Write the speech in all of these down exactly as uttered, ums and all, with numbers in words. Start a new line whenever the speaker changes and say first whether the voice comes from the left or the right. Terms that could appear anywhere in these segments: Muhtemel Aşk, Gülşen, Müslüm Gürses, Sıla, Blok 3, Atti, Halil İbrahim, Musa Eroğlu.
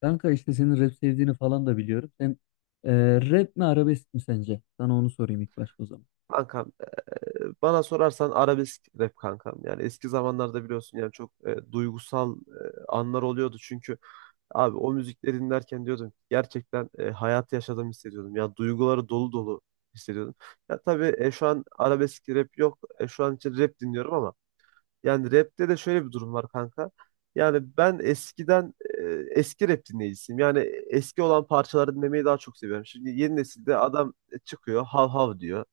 left: Kanka işte senin rap sevdiğini falan da biliyorum. Sen e, rap mi arabesk mi sence? Sana onu sorayım ilk başta o zaman.
right: Kankam, e, bana sorarsan arabesk rap kankam. Yani eski zamanlarda biliyorsun, yani çok e, duygusal e, anlar oluyordu. Çünkü abi o müzikleri dinlerken diyordum ki, gerçekten e, hayatı yaşadığımı hissediyordum. Ya duyguları dolu dolu hissediyordum. Ya tabii, e, şu an arabesk rap yok. E, şu an için rap dinliyorum ama yani rapte de şöyle bir durum var, kanka. Yani ben eskiden e, eski rap dinleyicisiyim. Yani eski olan parçaları dinlemeyi daha çok seviyorum. Şimdi yeni nesilde adam e, çıkıyor, hav hav diyor.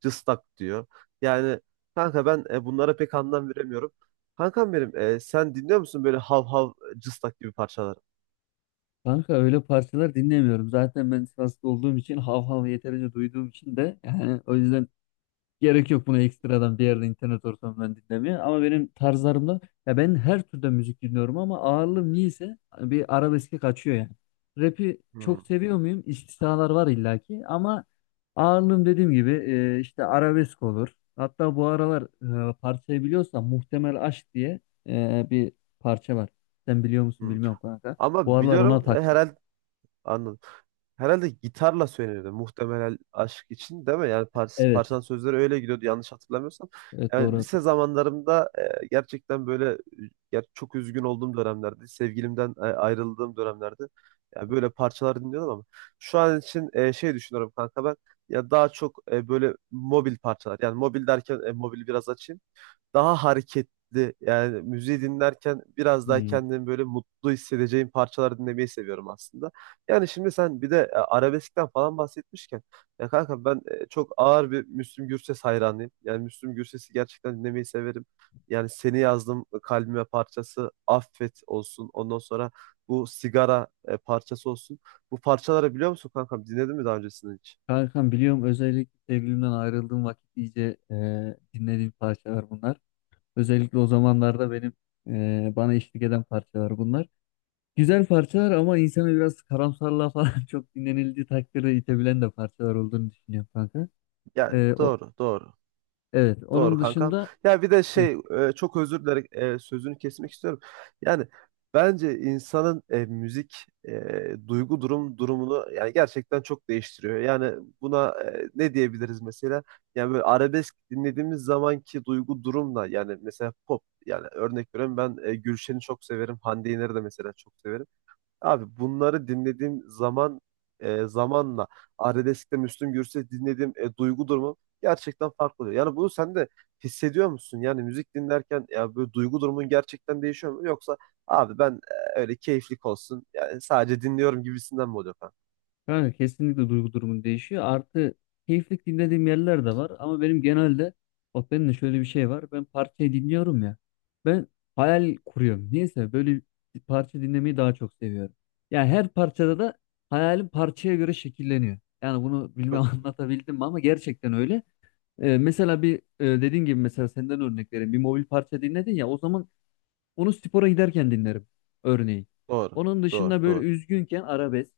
right: Cıstak diyor. Yani kanka, ben e, bunlara pek anlam veremiyorum. Kankam benim, e, sen dinliyor musun böyle hav hav, cıstak gibi parçaları?
left: Kanka öyle parçalar dinlemiyorum. Zaten ben Sivaslı olduğum için hav hav yeterince duyduğum için de, yani o yüzden gerek yok buna ekstradan bir yerde internet ortamından dinlemeye. Ama benim tarzlarımda, ya ben her türden müzik dinliyorum ama ağırlığım niyeyse bir arabeske kaçıyor yani. Rap'i
right: Hmm,
left: çok seviyor muyum? İstisnalar var illaki ama ağırlığım, dediğim gibi, e, işte arabesk olur. Hatta bu aralar e, parçayı biliyorsan, Muhtemel Aşk diye e, bir parça var. Sen biliyor musun
right: hmm.
left: bilmiyorum kanka. Bu
right: Ama
left: aralar ona
right: biliyorum, e,
left: taktım.
right: herhalde anladım. Herhalde gitarla söyleniyordu, muhtemelen aşk için, değil mi? Yani par
left: Evet.
right: parçanın sözleri öyle gidiyordu yanlış hatırlamıyorsam.
left: Evet, doğru
right: Yani lise
left: hatırlıyorum.
right: zamanlarımda e, gerçekten böyle, e, ger çok üzgün olduğum dönemlerde, sevgilimden e, ayrıldığım dönemlerde yani böyle parçalar dinliyordum, ama şu an için e, şey düşünüyorum kanka, ben ya daha çok e, böyle mobil parçalar. Yani mobil derken e, mobil biraz açayım, daha hareketli yani, müziği dinlerken biraz daha
left: Hmm.
right: kendimi böyle mutlu hissedeceğim parçalar dinlemeyi seviyorum aslında. Yani şimdi sen bir de e, arabeskten falan bahsetmişken, ya kanka ben e, çok ağır bir Müslüm Gürses hayranıyım. Yani Müslüm Gürses'i gerçekten dinlemeyi severim. Yani seni yazdım e, kalbime parçası Affet olsun. Ondan sonra bu sigara e, parçası olsun. Bu parçaları biliyor musun kankam? Dinledin mi daha öncesinde hiç?
left: Kankam biliyorum, özellikle sevgilimden ayrıldığım vakit iyice e, dinlediğim parçalar bunlar. Özellikle o zamanlarda benim e, bana eşlik eden parçalar bunlar. Güzel parçalar ama insanı biraz karamsarlığa falan çok dinlenildiği takdirde itebilen de parçalar olduğunu düşünüyorum kanka.
right: Yani
left: E, o,
right: doğru, doğru.
left: evet,
right: Doğru
left: onun
right: kankam.
left: dışında...
right: Ya bir de
left: Hı.
right: şey, e, çok özür dilerim, e, sözünü kesmek istiyorum. Yani bence insanın e, müzik e, duygu durum durumunu yani gerçekten çok değiştiriyor. Yani buna e, ne diyebiliriz mesela? Yani böyle arabesk dinlediğimiz zamanki duygu durumla yani, mesela pop, yani örnek veriyorum, ben e, Gülşen'i çok severim. Hande Yener'i de mesela çok severim. Abi bunları dinlediğim zaman e, zamanla Arabesk'te Müslüm Gürses dinlediğim e, duygu durumum gerçekten farklı oluyor. Yani bunu sen de hissediyor musun? Yani müzik dinlerken ya böyle duygu durumun gerçekten değişiyor mu? Yoksa abi ben e, öyle keyiflik olsun yani, sadece dinliyorum gibisinden mi oluyor falan?
left: Yani kesinlikle duygu durumun değişiyor. Artı, keyiflik dinlediğim yerler de var. Ama benim genelde, bak, benim de şöyle bir şey var. Ben parçayı dinliyorum ya. Ben hayal kuruyorum. Neyse, böyle bir parça dinlemeyi daha çok seviyorum. Yani her parçada da hayalim parçaya göre şekilleniyor. Yani bunu bilmem
right: Çok güzel.
left: anlatabildim mi, ama gerçekten öyle. Ee, mesela bir, e, dediğin gibi, mesela senden örnek vereyim. Bir mobil parça dinledin ya, o zaman onu spora giderken dinlerim örneğin.
right: Doğru,
left: Onun
right: doğru,
left: dışında böyle
right: doğru.
left: üzgünken arabesk.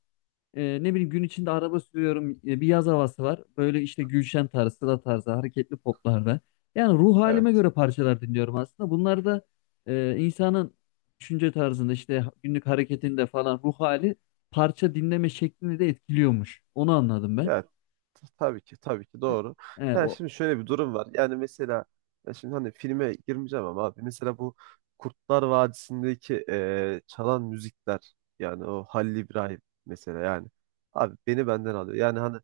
left: E, ne bileyim, gün içinde araba sürüyorum. E, bir yaz havası var. Böyle işte Gülşen tarzı, Sıla tarzı, hareketli poplarda. Yani ruh halime
right: Evet.
left: göre parçalar dinliyorum aslında. Bunlar da e, insanın düşünce tarzında, işte günlük hareketinde falan, ruh hali parça dinleme şeklini de etkiliyormuş. Onu anladım ben.
right: Ya tabii ki, tabii ki doğru.
left: E e, o
right: Yani şimdi şöyle bir durum var. Yani mesela ya şimdi, hani filme girmeyeceğim ama abi mesela bu Kurtlar Vadisi'ndeki eee, çalan müzikler, yani o Halil İbrahim mesela, yani abi beni benden alıyor. Yani hani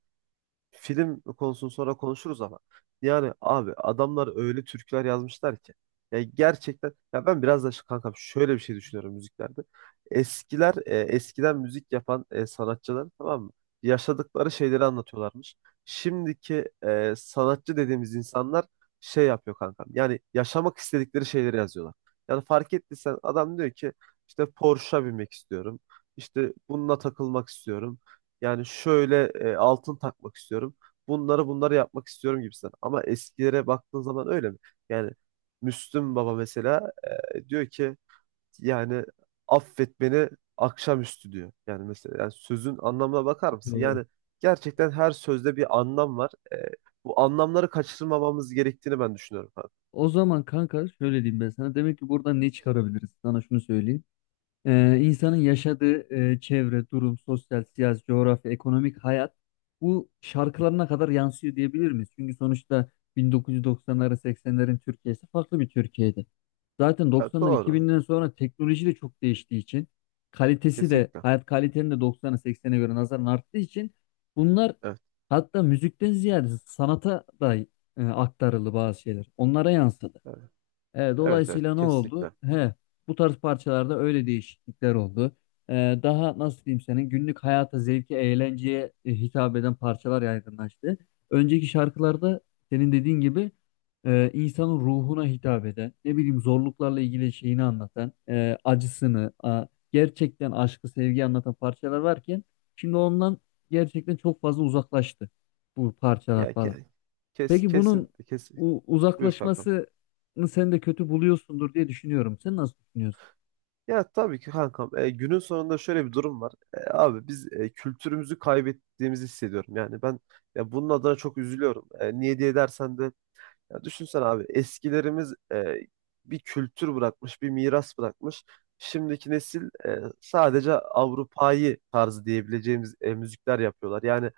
right: film konusunu sonra konuşuruz ama yani abi adamlar öyle türküler yazmışlar ki, ya gerçekten, ya ben biraz da şu- kankam şöyle bir şey düşünüyorum müziklerde. Eskiler, e, eskiden müzik yapan e, sanatçılar, tamam mı? Yaşadıkları şeyleri anlatıyorlarmış. Şimdiki e, sanatçı dediğimiz insanlar şey yapıyor kankam. Yani yaşamak istedikleri şeyleri yazıyorlar. Yani fark ettiysen adam diyor ki, işte Porsche'a binmek istiyorum. İşte bununla takılmak istiyorum. Yani şöyle, e, altın takmak istiyorum. Bunları bunları yapmak istiyorum gibisinden. Ama eskilere baktığın zaman öyle mi? Yani Müslüm Baba mesela e, diyor ki, yani affet beni akşamüstü diyor. Yani mesela yani sözün anlamına bakar mısın?
left: doğru.
right: Yani gerçekten her sözde bir anlam var. E, bu anlamları kaçırmamamız gerektiğini ben düşünüyorum. Ha,
left: O zaman kanka şöyle diyeyim ben sana. Demek ki buradan ne çıkarabiliriz? Sana şunu söyleyeyim. Ee, insanın yaşadığı e, çevre, durum, sosyal, siyasi, coğrafya, ekonomik hayat, bu şarkılarına kadar yansıyor diyebilir miyiz? Çünkü sonuçta bin dokuz yüz doksanların, seksenlerin Türkiye'si farklı bir Türkiye'ydi. Zaten
right: ha,
left: doksandan,
right: doğru.
left: iki binden sonra teknoloji de çok değiştiği için, kalitesi de,
right: Kesinlikle.
left: hayat kalitenin de doksana, seksene göre nazaran arttığı için bunlar,
right: Evet,
left: hatta müzikten ziyade sanata da e, aktarıldı bazı şeyler. Onlara yansıdı.
right: evet,
left: E,
right: evet, evet,
left: dolayısıyla ne
right: kesinlikle.
left: oldu? He, bu tarz parçalarda öyle değişiklikler oldu. E, daha nasıl diyeyim, senin günlük hayata, zevke, eğlenceye e, hitap eden parçalar yaygınlaştı. Önceki şarkılarda, senin dediğin gibi, e, insanın ruhuna hitap eden, ne bileyim zorluklarla ilgili şeyini anlatan, e, acısını, a- gerçekten aşkı, sevgi anlatan parçalar varken, şimdi ondan gerçekten çok fazla uzaklaştı bu parçalar
right: Ya
left: falan.
right: ke- kes
left: Peki
right: kesin
left: bunun
right: kes
left: u-
right: buyur kankam.
left: uzaklaşmasını sen de kötü buluyorsundur diye düşünüyorum. Sen nasıl düşünüyorsun?
right: Ya tabii ki kankam, e, günün sonunda şöyle bir durum var. E, abi biz e, kültürümüzü kaybettiğimizi hissediyorum. Yani ben ya bunun adına çok üzülüyorum. E, niye diye dersen de ya düşünsene abi, eskilerimiz e, bir kültür bırakmış, bir miras bırakmış. Şimdiki nesil e, sadece Avrupa'yı tarzı diyebileceğimiz e, müzikler yapıyorlar. Yani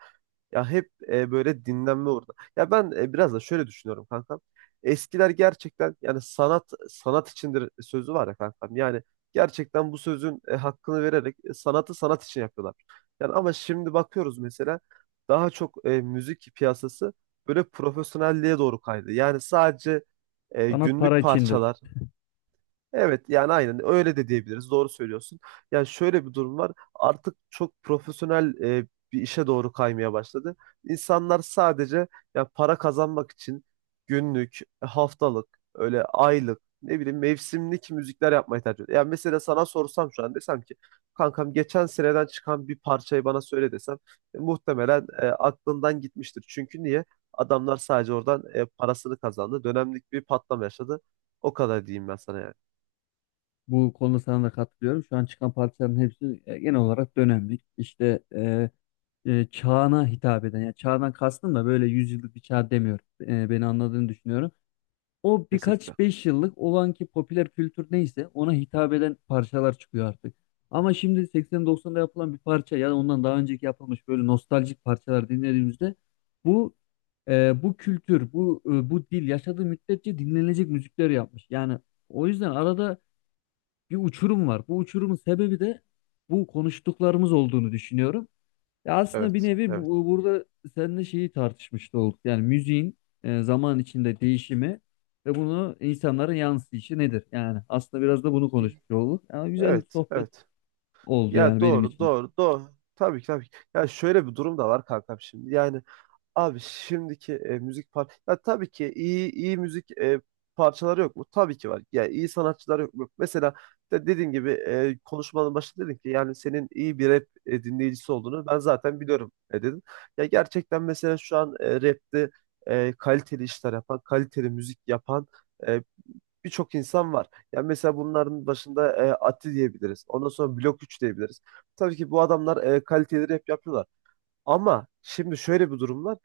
right: ya hep e, böyle dinlenme orada. Ya ben e, biraz da şöyle düşünüyorum kankam. Eskiler gerçekten yani sanat sanat içindir sözü var ya kankam. Yani gerçekten bu sözün e, hakkını vererek e, sanatı sanat için yapıyorlar. Yani ama şimdi bakıyoruz, mesela daha çok e, müzik piyasası böyle profesyonelliğe doğru kaydı. Yani sadece e,
left: Sanat para
right: günlük
left: içindir.
right: parçalar. Evet yani aynen öyle de diyebiliriz. Doğru söylüyorsun. Yani şöyle bir durum var. Artık çok profesyonel e, bir işe doğru kaymaya başladı. İnsanlar sadece ya para kazanmak için günlük, e, haftalık, öyle aylık, ne bileyim mevsimlik müzikler yapmayı tercih ediyor. Yani mesela sana sorsam şu an, desem ki kankam geçen seneden çıkan bir parçayı bana söyle desem, e, muhtemelen e, aklından gitmiştir. Çünkü niye? Adamlar sadece oradan e, parasını kazandı. Dönemlik bir patlama yaşadı. O kadar diyeyim ben sana yani.
left: Bu konuda sana da katılıyorum. Şu an çıkan parçaların hepsi e, genel olarak dönemlik. İşte e, e, çağına hitap eden. Yani çağdan kastım da böyle yüzyıllık bir çağ demiyorum. E, beni anladığını düşünüyorum. O
right: Kesinlikle.
left: birkaç beş yıllık olan ki, popüler kültür neyse ona hitap eden parçalar çıkıyor artık. Ama şimdi seksen doksanda yapılan bir parça ya da ondan daha önceki yapılmış böyle nostaljik parçalar dinlediğimizde, bu e, bu kültür, bu e, bu dil yaşadığı müddetçe dinlenecek müzikler yapmış. Yani o yüzden arada bir uçurum var. Bu uçurumun sebebi de bu konuştuklarımız olduğunu düşünüyorum. Ya aslında bir
right: Evet,
left: nevi
right: evet.
left: bu, burada seninle şeyi tartışmış da olduk. Yani müziğin e, zaman içinde değişimi ve bunu insanlara yansıyışı nedir? Yani aslında biraz da bunu konuşmuş olduk. Yani güzel bir
right: Evet,
left: sohbet
right: evet.
left: oldu yani
right: Ya
left: benim
right: doğru,
left: için.
right: doğru, doğru. Tabii ki, tabii ki. Ya şöyle bir durum da var kankam şimdi. Yani abi şimdiki e, müzik par ya tabii ki iyi iyi müzik e, parçaları yok mu? Tabii ki var. Ya iyi sanatçılar yok mu? Mesela de dediğim gibi e, konuşmanın başında dedin ki, yani senin iyi bir rap e, dinleyicisi olduğunu ben zaten biliyorum, e, dedin. Ya gerçekten mesela şu an e, rapte e, kaliteli işler yapan, kaliteli müzik yapan e, birçok insan var. Yani mesela bunların başında e, Atti diyebiliriz. Ondan sonra Blok üç diyebiliriz. Tabii ki bu adamlar e, kaliteli rap yapıyorlar. Ama şimdi şöyle bir durum var.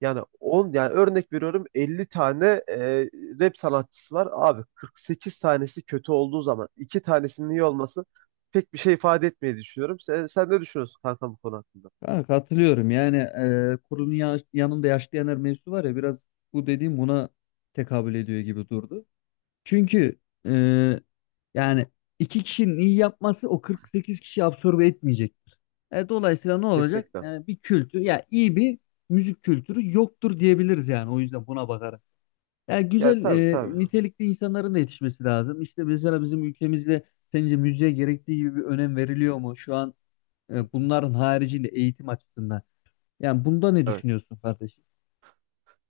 right: Yani on, yani örnek veriyorum, elli tane e, rap sanatçısı var. Abi kırk sekiz tanesi kötü olduğu zaman iki tanesinin iyi olması pek bir şey ifade etmeyi düşünüyorum. Sen, sen ne düşünüyorsun kanka bu konu hakkında?
left: Ha, katılıyorum. Yani e, kurunun ya- yanında yaşlı yanar mevzusu var ya, biraz bu dediğim buna tekabül ediyor gibi durdu. Çünkü e, yani iki kişinin iyi yapması o kırk sekiz kişi absorbe etmeyecek. E, dolayısıyla ne olacak?
right: Kesinlikle.
left: E, bir kültür, ya iyi bir müzik kültürü yoktur diyebiliriz yani. O yüzden buna bakarak. Yani
right: Ya
left: güzel,
right: tabii
left: e,
right: tabii.
left: nitelikli insanların da yetişmesi lazım. İşte mesela bizim ülkemizde sence müziğe gerektiği gibi bir önem veriliyor mu? Şu an
right: Hı
left: e,
right: hı.
left: bunların haricinde eğitim açısından. Yani bunda ne
right: Evet.
left: düşünüyorsun kardeşim?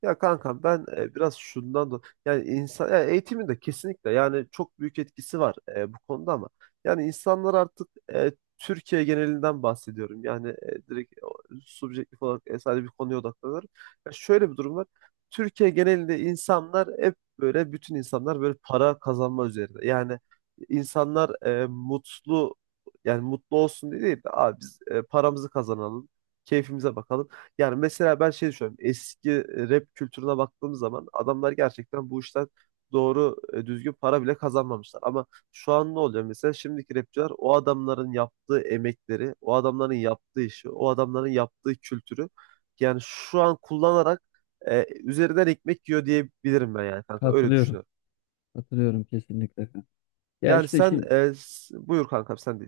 right: Ya kankam ben e, biraz şundan da yani insan, ya eğitimin de kesinlikle yani çok büyük etkisi var e, bu konuda, ama yani insanlar artık e, Türkiye genelinden bahsediyorum. Yani e, direkt o, subjektif olarak e, sadece bir konuya odaklanıyorum. Ya şöyle bir durum var. Türkiye genelinde insanlar hep böyle, bütün insanlar böyle para kazanma üzerine. Yani insanlar e, mutlu, yani mutlu olsun diye değil de abi biz e, paramızı kazanalım, keyfimize bakalım. Yani mesela ben şey düşünüyorum. Eski e, rap kültürüne baktığım zaman adamlar gerçekten bu işten doğru e, düzgün para bile kazanmamışlar. Ama şu an ne oluyor mesela? Şimdiki rapçiler o adamların yaptığı emekleri, o adamların yaptığı işi, o adamların yaptığı kültürü yani şu an kullanarak e, üzerinden ekmek yiyor diyebilirim ben yani kanka. Öyle
left: Katılıyorum.
right: düşünüyorum.
left: Katılıyorum kesinlikle, kanka. Ya
right: Yani
left: işte
right: sen
left: şimdi,
right: e, s- buyur kankam sen.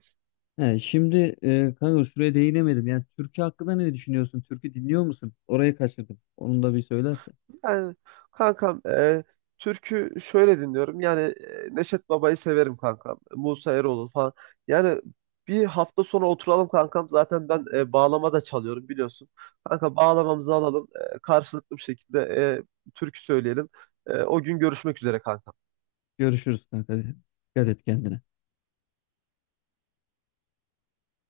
left: he, şimdi e, kanka şuraya değinemedim. Yani türkü hakkında ne düşünüyorsun? Türkü dinliyor musun? Orayı kaçırdım. Onu da bir söylersen.
right: Yani kankam, e, türkü şöyle dinliyorum. Yani e, Neşet Baba'yı severim kankam. Musa Eroğlu falan. Yani bir hafta sonra oturalım kankam. Zaten ben e, bağlama da çalıyorum biliyorsun. Kanka bağlamamızı alalım, e, karşılıklı bir şekilde e, türkü söyleyelim. E, o gün görüşmek üzere kanka.
left: Görüşürüz kanka. Dikkat et kendine.